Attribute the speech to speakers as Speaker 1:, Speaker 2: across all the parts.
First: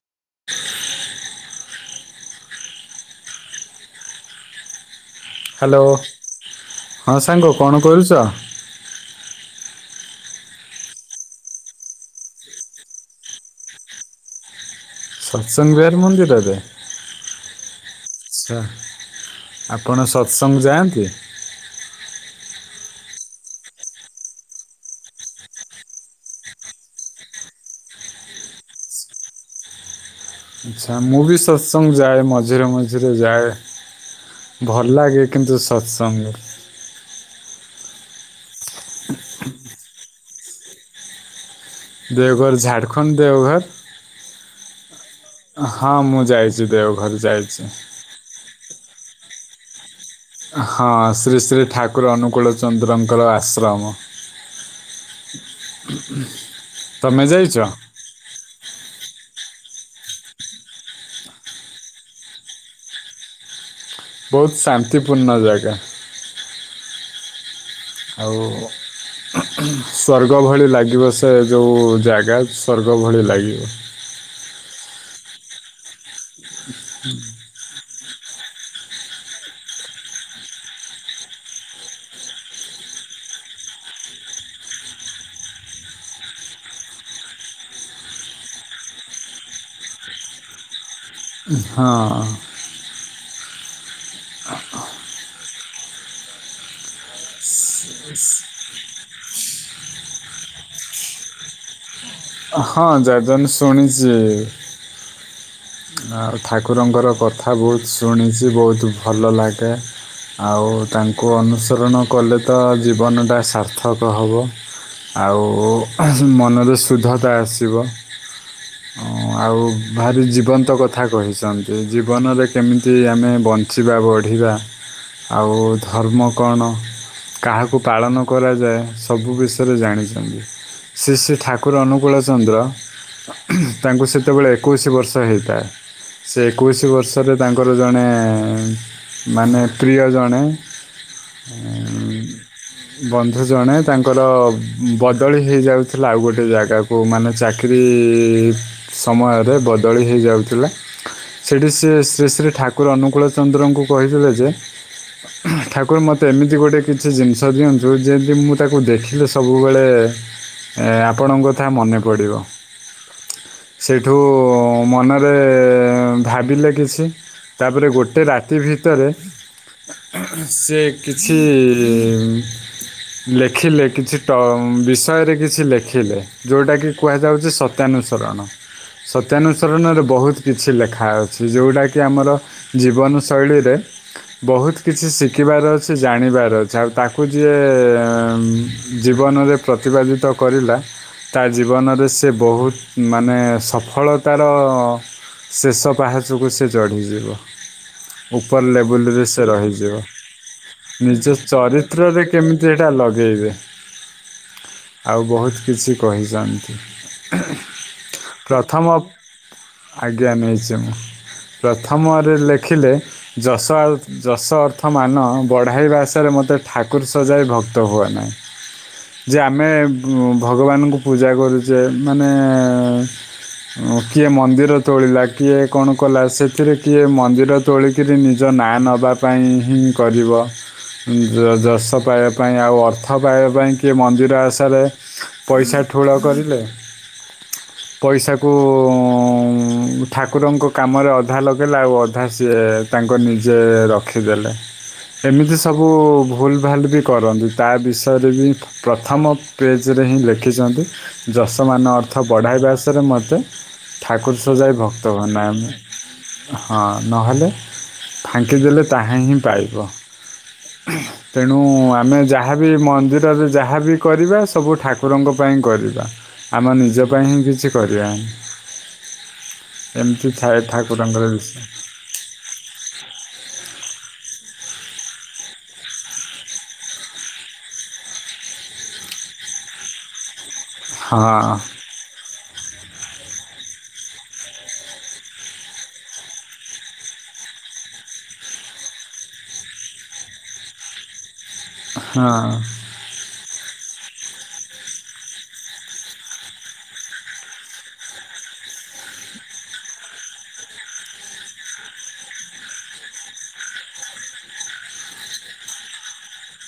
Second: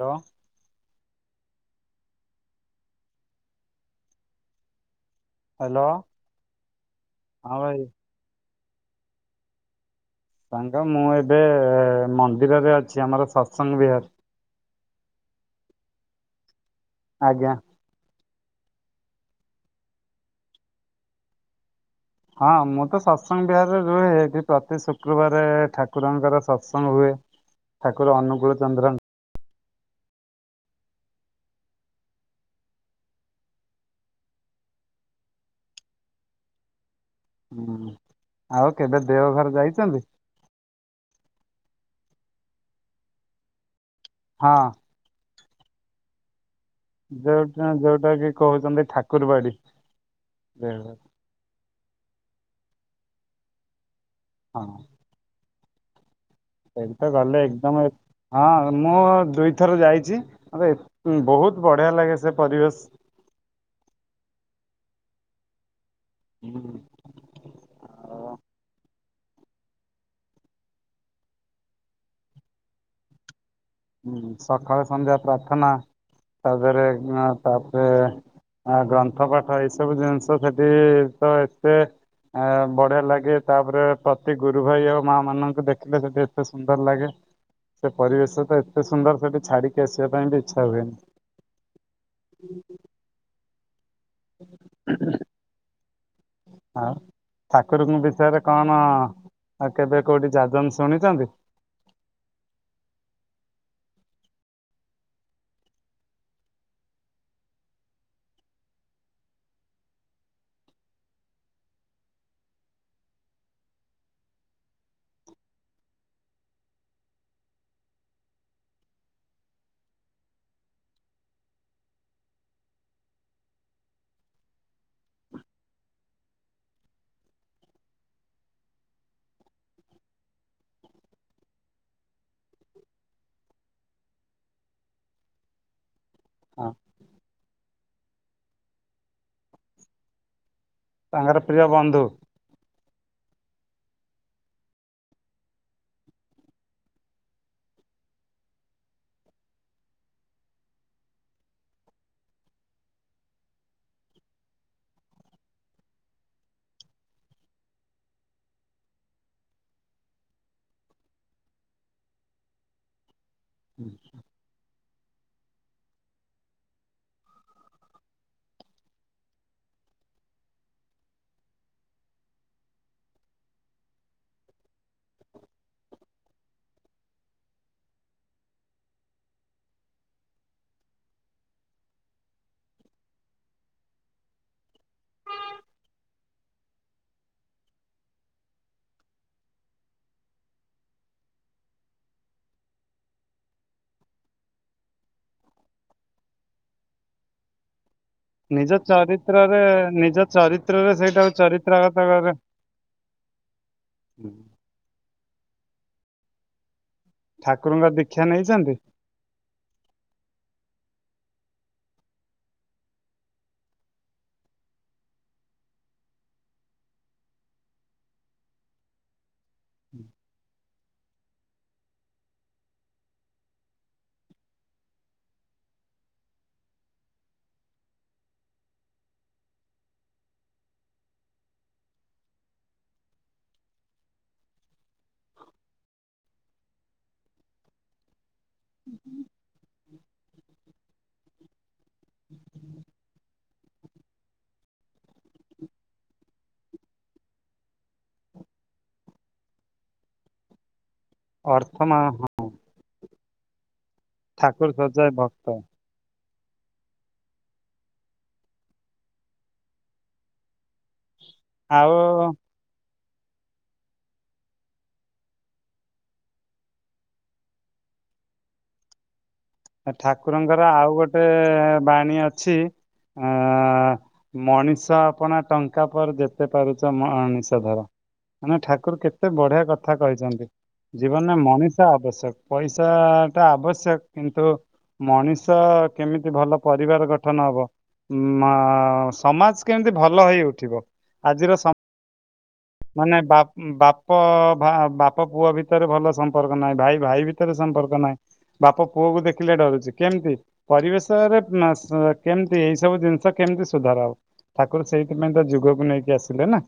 Speaker 1: Hello.
Speaker 2: [unintelligible] Hello ହଁ ସାଙ୍ଗ କଣ କରୁଛ?
Speaker 1: ସାଙ୍ଗ ମୁଁ ଏବେ ମନ୍ଦିରରେ ଅଛି ଆମର ସତ୍ସଙ୍ଗ ବିହାର।
Speaker 2: ସତ୍ସଙ୍ଗ ବିହାର ମନ୍ଦିରରେ?
Speaker 1: ଆଜ୍ଞା।
Speaker 2: ଆଛା ଆପଣ ସତ୍ସଙ୍ଗ ଯାଆନ୍ତି?
Speaker 1: ହଁ ମୁଁ ତ ସତ୍ସଙ୍ଗ ବିହାରରେ ରୁହେ ଏଠି ପ୍ରତି ଶୁକ୍ରବାର ଠାକୁରଙ୍କର ସତ୍ସଙ୍ଗ ହୁଏ। ଠାକୁର ଅନୁକୁଳ ଚନ୍ଦ୍ର
Speaker 2: ଆଚ୍ଛା ମୁଁ ବି ସତ୍ସଙ୍ଗ ଯାଏ ମଝିରେ ମଝିରେ ଯାଏ। ଭଲ ଲାଗେ କିନ୍ତୁ ସତ୍ସଙ୍ଗ
Speaker 1: ହୁଁ ଆଉ କେବେ ଦେଓ ଘର ଯାଇଛନ୍ତି?
Speaker 2: ଦେଓଘର ଝାଡ଼ଖଣ୍ଡ ଦେଓଘର?
Speaker 1: ହଁଅଁ
Speaker 2: ହଁ ମୁଁ ଯାଇଛି ଦେଓଘର। ଯାଇଛି।
Speaker 1: ଯୋଉଟା ଯୋଉଟା କି କହୁଛନ୍ତି ଠାକୁରବାଡି।
Speaker 2: ହଁ
Speaker 1: ଦେଓଘର।
Speaker 2: ଶ୍ରୀ ଶ୍ରୀ ଠାକୁର ଅନୁକୂଳ ଚନ୍ଦ୍ରଙ୍କର ଆଶ୍ରମ।
Speaker 1: ହଁ [unintelligible]
Speaker 2: [inaudible]
Speaker 1: ସେଠି ତ ଗଲେ
Speaker 2: ଯାଇଛ?
Speaker 1: ଏକଦମ, ହଁ ମୁଁ ଦୁଇଥର ଯାଇଛି ମତେ ବହୁତ ବଢ଼ିଆ ଲାଗେ ସେ ପରିବେଶ।
Speaker 2: ବହୁତ ଶାନ୍ତିପୂର୍ଣ୍ଣ ଜାଗା।
Speaker 1: ହୁଁ ହୁ [unintelligible]
Speaker 2: ଆଉ ସ୍ୱର୍ଗ ଭଳି ଲାଗିବ ସେ ଯୋଉ ଜାଗା ସ୍ୱର୍ଗ ଭଳି ଲାଗିବ।
Speaker 1: ସକାଳେ ସନ୍ଧ୍ୟା ପ୍ରାର୍ଥନା ତାପରେ ଆ ତାପରେ, ଆ ଗ୍ରନ୍ଥ ପାଠ ଏଇ ସବୁ ଜିନିଷ ସେଠି ତ ଏତେ, ଆ ବଢିଆ ଲାଗେ ତାପରେ ପ୍ରତି ଗୁରୁ ଭାଇ ଆଉ ମା ମାନଙ୍କୁ ଦେଖିଲେ ସେଠି ଏତେ ସୁନ୍ଦର ଲାଗେ। ସେ ପରିବେଶ ତ ଏତେ ସୁନ୍ଦର ସେଠି ଛାଡିକି ଆସିବା ପାଇଁ ବି ଇଚ୍ଛା ହୁଏନି।
Speaker 2: ହଁ
Speaker 1: [unintelligible] ହଁ [unintelligible] ଠାକୁରଙ୍କ ବିଷୟରେ କଣ କେବେ କୋଉଠି ଯାଜନ ଶୁଣିଛନ୍ତି?
Speaker 2: ହଁ ଯାଜନ ଶୁଣିଛି। ଆଉ ଠାକୁରଙ୍କର କଥା ବହୁତ ଶୁଣିଛି ବହୁତ ଭଲ ଲାଗେ। ଆଉ ତାଙ୍କୁ ଅନୁସରଣ କଲେ ତ ଜୀବନଟା ସାର୍ଥକ ହବ। ଆଉ ମନରେ ଶୁଦ୍ଧତା ଆସିବ।
Speaker 1: [inaudible]
Speaker 2: ଆଉ ଭାରି ଜୀବନ୍ତ କଥା କହିଛନ୍ତି ଜୀବନରେ କେମିତି ଆମେ ବଞ୍ଚି ଞ୍ଚିବା ବଢ଼ିବା ଆଉ ଧର୍ମ କଣ? କାହାକୁ ପାଳନ କରାଯାଏ ସବୁ ବିଷୟରେ ଜାଣିଛନ୍ତି ଶ୍ରୀ ଶ୍ରୀ ଠାକୁର ଅନୁ ଅନୁକୂଳ ଚନ୍ଦ୍ର ତାଙ୍କୁ ସେତେବେଳେ ଏକୋଇଶ ବର୍ଷ ହେଇଥାଏ, ସେ
Speaker 1: ହଁ
Speaker 2: ଏକୋଇଶ ବର୍ଷରେ ତାଙ୍କର ଜଣେ ମାନେ ପ୍ରିୟ ଜଣେ,
Speaker 1: ତାଙ୍କର ପ୍ରିୟ ବନ୍ଧୁ।
Speaker 2: ବନ୍ଧୁ ଜଣେ ତାଙ୍କର ବଦଳି ହେଇଯାଉଥିଲା ଆଉ ଗୋଟେ ଜାଗାକୁ। ଯଉ ମାନେ ଚାକିରୀ ସମୟରେ ବଦଳି ହେଇଯାଉଥିଲେ। ସେଠି ସେ ଶ୍ରୀ ଶ୍ରୀ ଠାକୁର ଅନୁକୂଳ ଚନ୍ଦ୍ରଙ୍କୁ କହିଥିଲେ ଯେ, ଠାକୁର ମୋତେ ଏମିତି ଗୋଟେ କିଛି ଜିନିଷ ଦିଅନ୍ତୁ ଯେମିତି ମୁଁ ତାକୁ ଦେଖିଲେ ସବୁବେଳେ ଆପଣଙ୍କ କଥା ମନେ ପଡିବ। ସେଇଠୁ ମନ ରେ ଭାବିଲେ କିଛି ତାପରେ ଗୋଟେ ରାତି ଭିତରେ ସେ କିଛି ଲେଖିଲେ କିଛି ଟ ବିଷୟରେ କିଛି ଲେଖିଲେ। ଯଉଟାକି କୁହାଯାଉଛି ସତ୍ୟାନୁସରଣ। ସତ୍ୟାନୁସରଣରେ ବହୁତ କିଛି ଲେଖା ଅଛି ଯଉଟାକି ଆମର ଜୀବନ ଶୈଳୀରେ ବହୁତ କିଛି ଶିଖିବାର ଅଛି ଜାଣିବାର ଅଛି ଆଉ ତାକୁ ଯିଏ ଜୀବନରେ ପ୍ରତିପାଦିତ କରିଲା। ତା ଜୀବନରେ ସେ ବହୁତ ମାନେ ସଫଳତାର ଶେଷ ପାହାଚକୁ ସେ ଚଢ଼ିଯିବ।
Speaker 1: ନିଜ
Speaker 2: ଉପର ଲେବୁଲ ରେ ସେ
Speaker 1: ଚରିତ୍ରରେ
Speaker 2: ରହିଯିବ
Speaker 1: ନିଜ ଚରିତ୍ରରେ ସେଇଟାକୁ
Speaker 2: ନିଜ
Speaker 1: ଚରିତ୍ରାଗତ
Speaker 2: ଚରିତ୍ରରେ କେମିତି ଯେଟା ଲଗେଇବେ।
Speaker 1: ହୁଁ
Speaker 2: ଆଉ ବହୁତ କିଛି କହିଛନ୍ତି
Speaker 1: ଠାକୁରଙ୍କ ଦୀକ୍ଷା ନେଇଛନ୍ତି
Speaker 2: ପ୍ରଥମ ଆଜ୍ଞା ନେଇଛି ମୁଁ ପ୍ରଥମରେ ଲେଖିଲେ ଯଶ ଯଶ ଅର୍ଥ ମାନ ବଢ଼ାଇବା ଆସାରେ ମୋତେ ଠାକୁର ସଜାଇ ଭକ୍ତ ହୁଅନାହିଁ ଯେ ଆମେ ଭଗବାନଙ୍କୁ ପୂଜାକରୁଛେ ମାନେ କିଏ ମନ୍ଦିର ତୋଳିଲା କିଏ କଣ କଲା ସେଥିରେ କିଏ ମନ୍ଦିର ତୋଳିକିରି ନିଜ ନାଁ ନେବା ପାଇଁ ହିଁ କରିବ। ଯ ଯଶ ପାଇବା ପାଇଁ ଆଉ ଅର୍ଥ ପାଇବା ପାଇଁ କିଏ ମନ୍ଦିର ଆସାରେ ପଇସା ଠୁଳ କରିଲେ ପଇସାକୁ ଠାକୁରଙ୍କ କାମରେ ଅଧା ଲଗାଇଲେ ଆଉ ଅଧା ସିଏ ତାଙ୍କ ନିଜେ ରଖିଦେଲେ। ଏମିତି ସବୁ ଭୁଲ ଭାଲ ବି କରନ୍ତି ତା ବିଷୟରେ ବି ପ୍ରଥମ ପେଜରେ ହିଁ ଲେଖିଛନ୍ତି। ଯଶମାନ
Speaker 1: ମା
Speaker 2: ଅର୍ଥ
Speaker 1: ହଁ
Speaker 2: ବଢ଼ାଇବାସରେ ମୋତେ ଠାକୁର
Speaker 1: ଠାକୁର
Speaker 2: ସଜାଇ
Speaker 1: ସଜାଏ
Speaker 2: ଭକ୍ତ ଭନାମେ ହଁ ନହେଲେ ଫାଙ୍କିଦେଲେ ତାହାହିଁ ପାଇବ। ତେଣୁ ଆମେ ଯା
Speaker 1: ଆଉ
Speaker 2: ଯାହାବି ମନ୍ଦିରରେ ଯାହାବି କରିବା ସବୁ ଠାକୁରଙ୍କ ପାଇଁ କରିବା ଆମ ନିଜ ପାଇଁ କିଛି କରିବାନି। ଏମିତି ଥାଏ
Speaker 1: ଠାକୁରଙ୍କର ଆଉ ଗୋଟେ
Speaker 2: ଠାକୁରଙ୍କର ବିଷୟ
Speaker 1: ବାଣୀ ଅଛି ଅ ମଣିଷ ଆପଣ ଟଙ୍କା ପରେ ଯେତେ ପାରୁଛ ମଣିଷ ଧର ମାନେ ଠାକୁର କେତେ ବଢିଆ କଥା କହିଛନ୍ତି।
Speaker 2: ହଁ
Speaker 1: ଜୀବନରେ ମଣିଷ ଆବଶ୍ୟକ ପଇସା ଟା ଆବଶ୍ୟକ କିନ୍ତୁ ମଣିଷ କେମିତି ଭଲ ପରିବାର ଗଠନ ହବ ମ୍ ସମାଜ କେମିତି ଭଲ ହେଇ ଉଠିବ ଆଜିର ସ
Speaker 2: ହଁ।
Speaker 1: ମାନେ ବା ବାପ ବାପ ପୁଅ ଭିତରେ ଭଲ ସମ୍ପର୍କ ନାହିଁ ଭାଇ ଭାଇ ଭିତରେ ସମ୍ପର୍କ ନାହିଁ। ବାପ ପୁଅ କ ଦେଖିଲେ ଡରୁଛି କେମତି? ପରିବେଶରେ କେମତି ଏଇ ସବୁ ଜିନିଷ କେମିତି ସୁଧାର ଆଉ? ଠାକୁର ସେଇଥିପାଇଁ ତ ଯୁଗକୁ ନେଇକି ଆସିଲେ ନା।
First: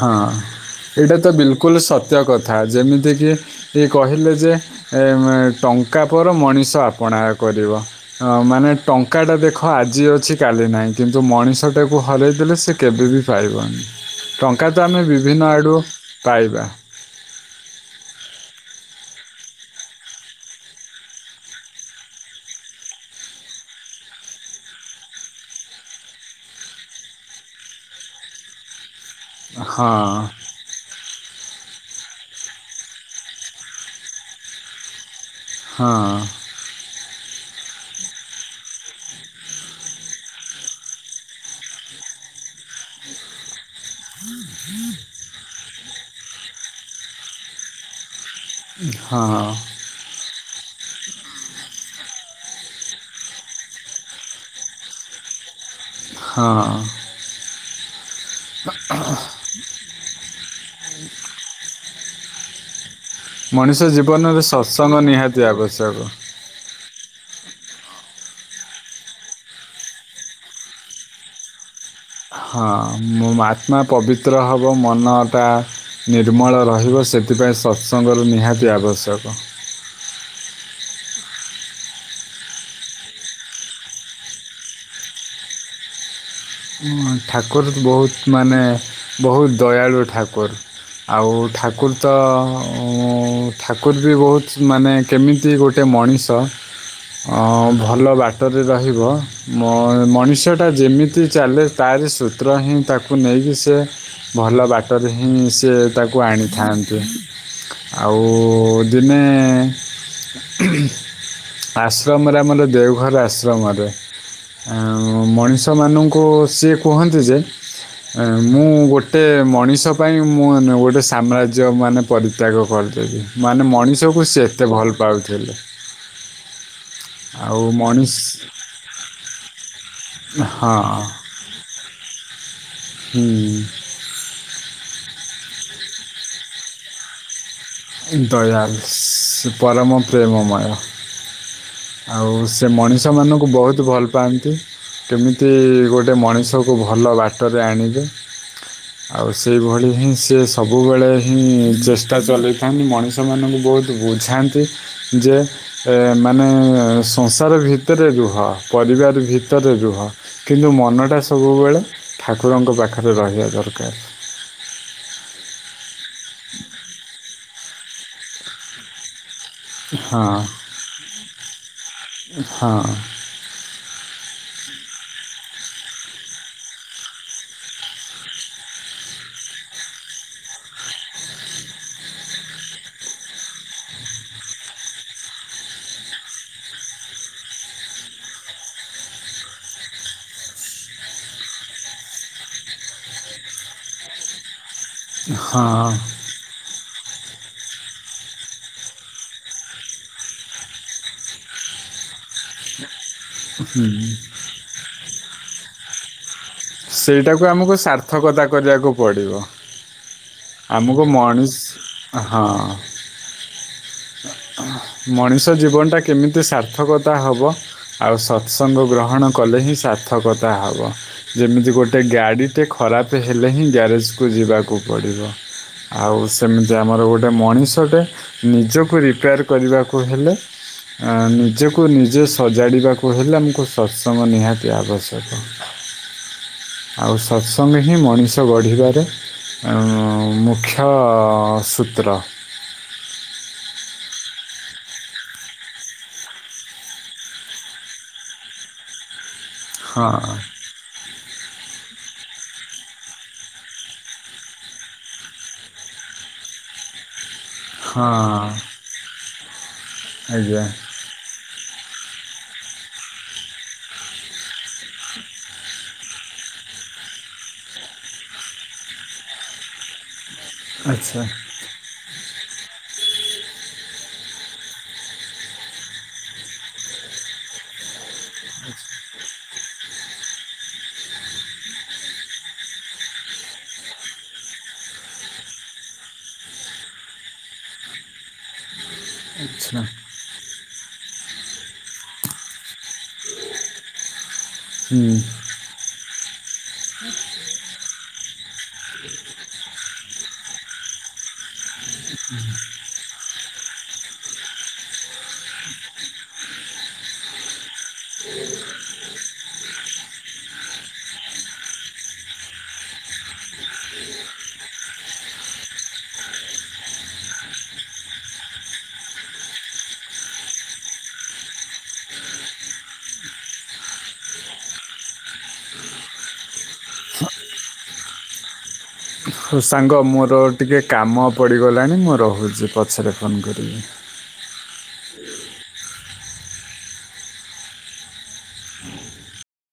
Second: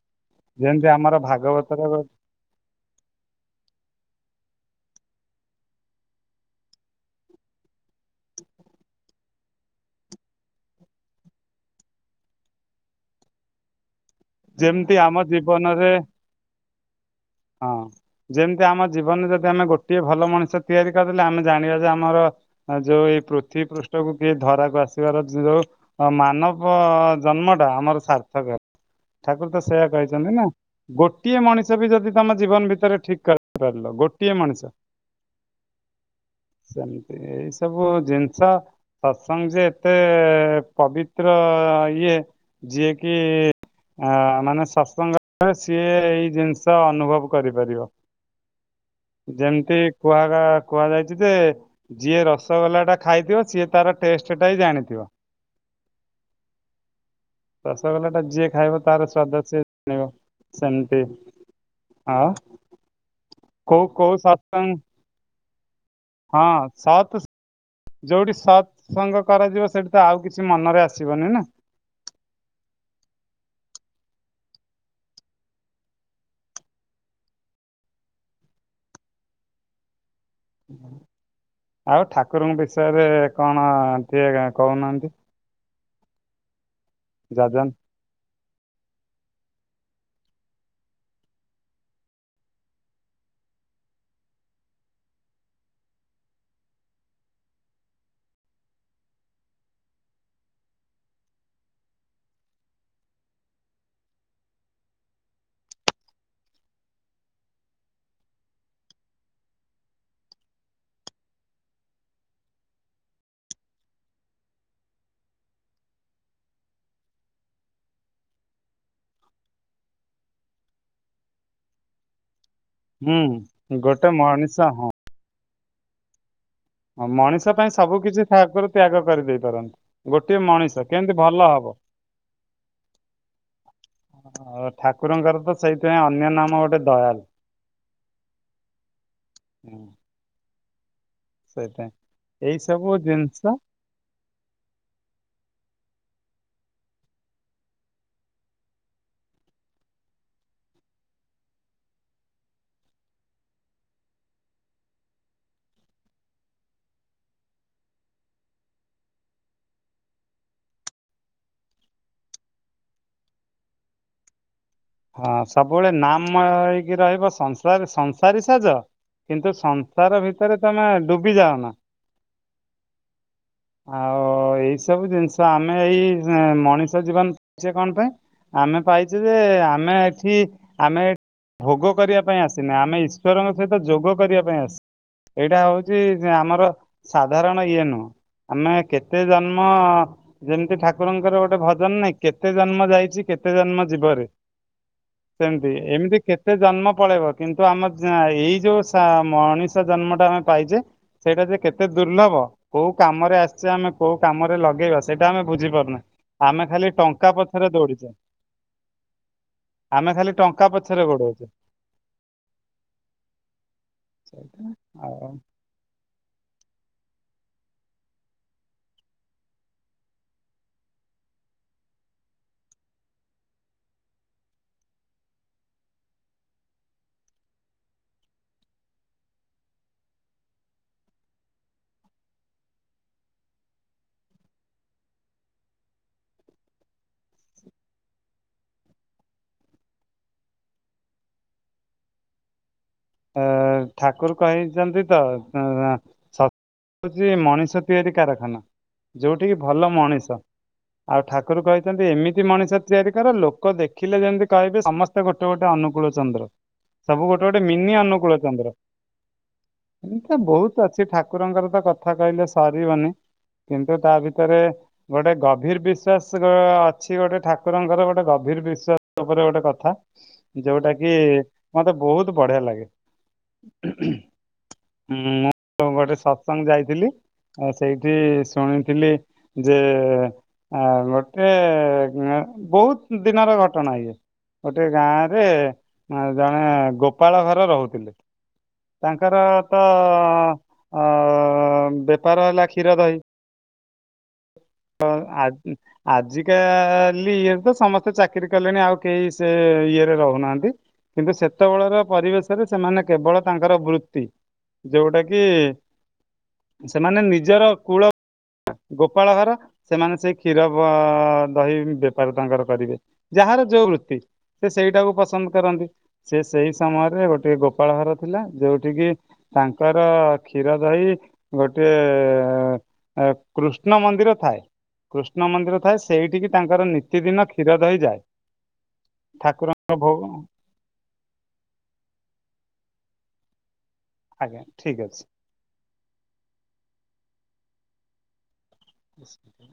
Speaker 2: ହଁ
Speaker 1: ଯେମିତି ଆମର
Speaker 2: ଏଇଟା ତ ବିଲକୁଲ
Speaker 1: ଭାଗବତର
Speaker 2: ସତ୍ୟ କଥା ଯେମିତିକି ଇଏ କହିଲେ ଯେ ଏ ଟଙ୍କା ପରେ ମଣିଷ ଆପଣା କରିବ। ଅ ମାନେ ଟଙ୍କା ଟା ଦେଖ ଆଜି ଅଛି କାଲି ନାହିଁ କିନ୍ତୁ ମଣିଷ ଟାକୁ ହରାଇ ଦେଲେ ସେ କେବେ ବି ପାଇବନି। ଟଙ୍କା ତ
Speaker 1: ଯେମିତି
Speaker 2: ଆମେ
Speaker 1: ଆମ
Speaker 2: ବିଭିନ୍ନ ଆଡ଼ୁ
Speaker 1: ଜୀବନରେ
Speaker 2: ପାଇବା
Speaker 1: ହଁ ଯେମିତି ଆମ ଜୀବନରେ ଯଦି ଆମେ ଗୋଟିଏ ଭଲ ମଣିଷ ତିଆରି କରିଦେଲେ ଆମେ ଜାଣିବା ଯେ ଆମର ଆ ଯୋଉ ଏଇ ପୃଥିବୀ ପୃଷ୍ଠକୁ କିଏ ଧରାକୁ ଆସିବାର ଯୋଉ ଅ ମାନବ ଜନ୍ମଟା ଆମର ସାର୍ଥକରେ ଠାକୁର ତ ସେୟଆ
Speaker 2: ହଁ
Speaker 1: କହିଛନ୍ତି ନା। ଗୋଟିଏ ମଣିଷ ବି ଯଦି ତମ ଜୀବନ ଭିତରେ ଠିକ କରି ପାରିଲ ଗୋଟିଏ ମଣିଷ।
Speaker 2: ହଁ।
Speaker 1: ସେମିତି ଏଇ ସବୁ ଜିନିଷ। ସତ୍ସଙ୍ଗ ଯେ ଏତେ ପବିତ୍ର ଇଏ ଯିଏ କିି ମାନେ ସତ୍ସଙ୍ଗରେ ସିଏ ଏଇ ଜିନିଷ ଅନୁଭବ କରିପାରିବ।
Speaker 2: ହଁ
Speaker 1: ଯେମତି କୁହାଗା କୁହାଯାଇଛି ଯେ ଯିଏ ରସଗୋଲା ଟା ଖାଇଥିବ ସିଏ ତାର ଟେଷ୍ଟ ଟା ହିଁ ଜାଣିଥିବ।
Speaker 2: ହଁ
Speaker 1: ରସଗୋଲା ଟା ଯିଏ ଖାଇବ ତାର ସ୍ଵାଦ ସେ ଜାଣିବ ସେମିତି ଆଉ। କୋଉ
Speaker 2: ମଣିଷ
Speaker 1: କୋଉ
Speaker 2: ଜୀବନରେ ସତ୍ସଙ୍ଗ ନିହାତି ଆବଶ୍ୟକ।
Speaker 1: ହଁ ସାତ୍ ଯୋଉଠି ସତ୍ ସଙ୍ଗ କରାଯିବ ସେଠି ତ ଆଉ କିଛି ମନରେ ଆସିବନି ନା।
Speaker 2: ହଁ ମୋ ଆତ୍ମା ପବିତ୍ର ହବ ମନ ଟା ନିର୍ମଳ ରହିବ ସେଥିପାଇଁ ସତ୍ ସଙ୍ଗର ନିହାତି ଆବଶ୍ୟକ।
Speaker 1: ଆଉ ଠାକୁରଙ୍କ ବିଷୟରେ କଣ ଟିକିଏ କହୁନାହାନ୍ତି। ଯାଜନ୍
Speaker 2: ଠାକୁର ବହୁତ ମାନେ ବହୁତ ଦୟାଳୁ ଠାକୁର। ଆଉ ଠାକୁର ତ ଠାକୁର ବି ବହୁତ ମାନେ କେମିତି ଗୋଟେ ମଣିଷ ଭଲ ବାଟରେ ରହିବ ମଣିଷଟା ଯେମି ମିତି ଚାଲେ ତାରି ସୂତ୍ର ହିଁ ତାକୁ ନେଇକି ସେ ଭଲ ବାଟରେ ହିଁ ସେ ତାକୁ ଆଣିଥାନ୍ତି। ଆଉ ଦିନେ ଆଶ୍ରମରେ ଆମର ଦେଓଘର ଆଶ୍ରମରେ ଆ ମଣିଷ ମାନଙ୍କୁ ସିଏ କୁହନ୍ତି ଯେ ମୁଁ ଗୋଟେ ମଣିଷ ପାଇଁ ମୁଁ ଗୋଟେ ସାମ୍ରାଜ୍ୟ ମାନେ ପରିତ୍ୟାଗ କରିଦେବି ମାନେ
Speaker 1: ହୁଁ ଗୋଟେ
Speaker 2: ମଣିଷକୁ ସେ
Speaker 1: ମଣିଷ
Speaker 2: ଏତେ
Speaker 1: ହଁ।
Speaker 2: ଭଲ ପାଉଥିଲେ।
Speaker 1: ହଁ ମଣିଷ
Speaker 2: ଆଉ
Speaker 1: ପାଇଁ ସବୁ
Speaker 2: ମଣିଷ
Speaker 1: କିଛି ଠାକୁରୁ ତ୍ୟାଗ କରିଦେଇ ପାରନ୍ତି। ଗୋଟିଏ
Speaker 2: ହଁ
Speaker 1: ମଣିଷ କେମିତି ଭଲ ହବ?
Speaker 2: ହୁଁ,
Speaker 1: ଆଉ ଠାକୁରଙ୍କର ତ ସେଇଥିପାଇଁ ଅନ୍ୟ ନାମ ଗୋଟେ ଦୟାଳୁ।
Speaker 2: ଦୟାବିଶ ପରମ ପ୍ରେମମାୟା।
Speaker 1: ସେଇଥିପାଇଁ
Speaker 2: ଆଉ
Speaker 1: ଏଇ
Speaker 2: ସେ
Speaker 1: ସବୁ
Speaker 2: ମଣିଷ
Speaker 1: ଜିନିଷ
Speaker 2: ମାନଙ୍କୁ ବହୁତ ଭଲ ପାଆନ୍ତି କେମିତି ଗୋଟେ ମଣିଷକୁ ଭଲ ବାଟରେ ଆଣିବେ। ଆଉ ସେଇଭଳି ହିଁ ସେ ସବୁବେଳେ ହିଁ ଚେଷ୍ଟା ଚଲେଇ କାହିଁକି ମଣିଷମାନଙ୍କୁ ବହୁତ ବୁଝାନ୍ତି ଯେ ଏ ମାନେ ସଂସାର ଭିତରେ ରୁହ ପରିବାର ଭିତରେ ରୁହ। କିନ୍ତୁ ମନଟା ସବୁବେଳେ ଠାକୁରଙ୍କ ପାଖରେ ରହିବା ଦରକାର।
Speaker 1: ହଁ ସବୁବେଳେ ନାମ ହେଇକି ରହିବ ସଂସାରୀ ସଂସାରୀ ସାଜ। କିନ୍ତୁ ସଂସାର
Speaker 2: ହଁ
Speaker 1: ଭିତରେ ତମେ ଡୁବି ଯାଅ ନା।
Speaker 2: ହଁ
Speaker 1: ଆଉ ଏଇ ସବୁ ଜିନିଷ ଆମେ ଏଇ ମଣିଷ ଜୀବନ ଯେ କଣ ପାଇଁ ଆମେ ପାଇଛୁ ଯେ ଆମେ ଏଠି ଆମେ ଭୋଗ କରିବା ପାଇଁ ଆସିନେ ଆମେ ଈଶ୍ୱରଙ୍କ ସହିତ ଯୋଗ କରିବା ପାଇଁ ଆସି ଏଇଟା ହଉଛି ଆମର ସାଧାରଣ ଇଏ ନୁହଁ। ଆମେ କେତେ ଜନ୍ମ ଯେମିତି ଠାକୁରଙ୍କର ଗୋଟେ ଭଜନ ନାଇଁ କେତେ ଜନ୍ମ ଯାଇଛି କେତେ ଜନ୍ମ ଯିବରେ। ସେମତି
Speaker 2: ହଁ
Speaker 1: ଏମିତି କେ ସେ ଜନ୍ମ ପଳେଇବ କିନ୍ତୁ ଆମ ଏଇ ଯୋଉ ସା ମଣିଷ ଜନ୍ମଟା ଆମେ ପାଇଛେ ସେଇଟା ଯେ କେତେ ଦୁର୍ଲଭ କୋଉ କାମରେ ଆସିଛେ ଆମେ କୋଉ କାମରେ ଲଗେଇବା ସେଇଟା ଆମେ ବୁଝିପାରୁନା। ଆମେ ଖାଲି ଟଙ୍କା ପଛରେ ଦୌଡିଛେ।
Speaker 2: କଥା କରିବାକୁ ପଡ଼ିବ
Speaker 1: ଆମେ ଖାଲି ଟଙ୍କା ପଛରେ
Speaker 2: ଆମକୁ
Speaker 1: ଗୋଡଉଛେ।
Speaker 2: ମଣିଷ ହଁ।
Speaker 1: [inaudible]
Speaker 2: ମଣିଷ ଜୀବନ ଟା କେମିତି ସାର୍ଥକତା ହବ। ଆଉ ସତ୍ସଙ୍ଗ ଗ୍ରହଣ କଲେ ହିଁ ସାର୍ଥକତା ହବ। ଯେମିତି ଗୋଟେ ଗାଡି ଟେ ଖରାପ ହେଲେ ହିଁ ଗ୍ୟାରେଜ କୁ ଯିବାକୁ ପଡିବ। ଆଉ ସେମିତି ଆମର ଗୋଟେ ମଣିଷଟେ ନିଜକୁ ରିପେୟାର। କରିବାକୁ ହେଲେ। ଆ ନିଜକୁ ନିଜେ ସଜାଡିବାକୁ ହେଲେ ଆମକୁ ସତ୍ସଙ୍ଗ ନିହାତି ଆବଶ୍ୟକ।
Speaker 1: [unintelligible]
Speaker 2: ଆଉ ସତ୍ସଙ୍ଗ ହିଁ ମଣି ଗଢିବାରେ ଅଁ ମୁଖ୍ୟ ସୂତ୍ର।
Speaker 1: ଏ ଠାକୁର କହିଛନ୍ତି ତ ଏଁ ସ ହଉଛି ମଣିଷ ତିଆରି କାରଖାନା ଯୋଉଠି କି ଭଲ
Speaker 2: ହଁ
Speaker 1: ମଣିଷ। ଆଉ ଠାକୁର କହିଛନ୍ତି ଏମିତି ମଣିଷ ତିଆରି କର ଲୋକ ଦେଖିଲେ ଯେମିତି କହିବେ ସମ ତେ ଗୋଟେ ଗୋଟେ ଅନୁକୂଳ ଚନ୍ଦ୍ର ସବୁ ଗୋଟେ ଗୋଟେ ନି
Speaker 2: ହଁ
Speaker 1: ଅନୁକୂଳ ଚନ୍ଦ୍ର [unintelligible]
Speaker 2: ଆଜ୍ଞା
Speaker 1: ବହୁତ ଅଛି ଠା କୁରଙ୍କର ତ କଥା କହିଲେ ସରିବନି କିନ୍ତୁ ତା ଭିତରେ। ଗୋଟେ ଗଭୀର ବିଶ୍ବାସ ଗ ଅଛି ଗୋଟେ ଠାକୁରଙ୍କର ଗୋଟେ ଗଭୀର ବିଶ୍ବାସ ଉପରେ ଗୋଟେ କଥା। ଯୋଉଟା କି
Speaker 2: ଆଚ୍ଛା
Speaker 1: ମତେ ବହୁତ ବଢିଆ ଲାଗେ। ମୁଁ ଗୋଟେ ସତ୍ସଙ୍ଗ ଯାଇଥିଲି। ଏ ସେଇଠି ଶୁଣିଥିଲି ଯେ ଅଁ ଗୋଟେ ଏଁ ବହୁତ ଦିନର ଘଟଣା ଇଏ ଗୋଟେ ଗାଁ ରେ ଏଁ ଜଣେ ଗୋ ପାଳ ଘର ରହୁଥିଲେ ତାଙ୍କର ତ।
Speaker 2: ଆଚ୍ଛା
Speaker 1: ଅ ବେପାର ହେଲା କ୍ଷୀର, ଦହି
Speaker 2: ହୁଁ
Speaker 1: ତ ଆ ଆଜିକାଲି ଇଏରେ ତ ସମସ୍ତେ ଚାକିରି କଲେଣି ଆଉ କେହି ସେ ଇଏରେ ରହୁନାହାନ୍ତି। କିନ୍ତୁ ସେତେବେଳର ପରିବେଶରେ ସେମାନେ କେବଳ ତାଙ୍କର ବୃ ତି ଯୋଉଟା କି ସେମାନେ ନିଜର କୂଳ। ଗୋପାଳ ଘର ସେମାନେ ସେଇ କ୍ଷୀର ବ ଦହି ବେପାର ତାଙ୍କର କରିବେ। ଯାହାର ଯୋଉ ବୃତ୍ତି ସେ ସେଇଟାକୁ ପସନ୍ଦ କରନ୍ତି ସେ ସେଇ ସମୟରେ ଗୋଟିଏ ଗୋପାଳ ଘର ଥିଲା ଯୋଉଠି କି। ତାଙ୍କର କ୍ଷୀର, ଦହି ଗୋଟେ। ଏ କୃଷ୍ଣ ମନ୍ଦିର ଥାଏ। କୃଷ୍ଣ ମନ୍ଦିର ଥାଏ ସେଇଠିକି ତାଙ୍କର ନିତିଦିନ କ୍ଷୀର, ଦହି ଯାଏ।
Speaker 2: ହଉ
Speaker 1: ଠାକୁରଙ୍କ
Speaker 2: ସାଙ୍ଗ
Speaker 1: ଭୋଗ
Speaker 2: ମୋର ଟିକେ କାମ ପଡ଼ିଗଲାଣି ମୁଁ ରହୁଛି ପଛରେ ଫୋନ କରିବି।
Speaker 1: ଆଜ୍ଞା ଠିକ୍ ଅଛି। ହସ୍ପିଟା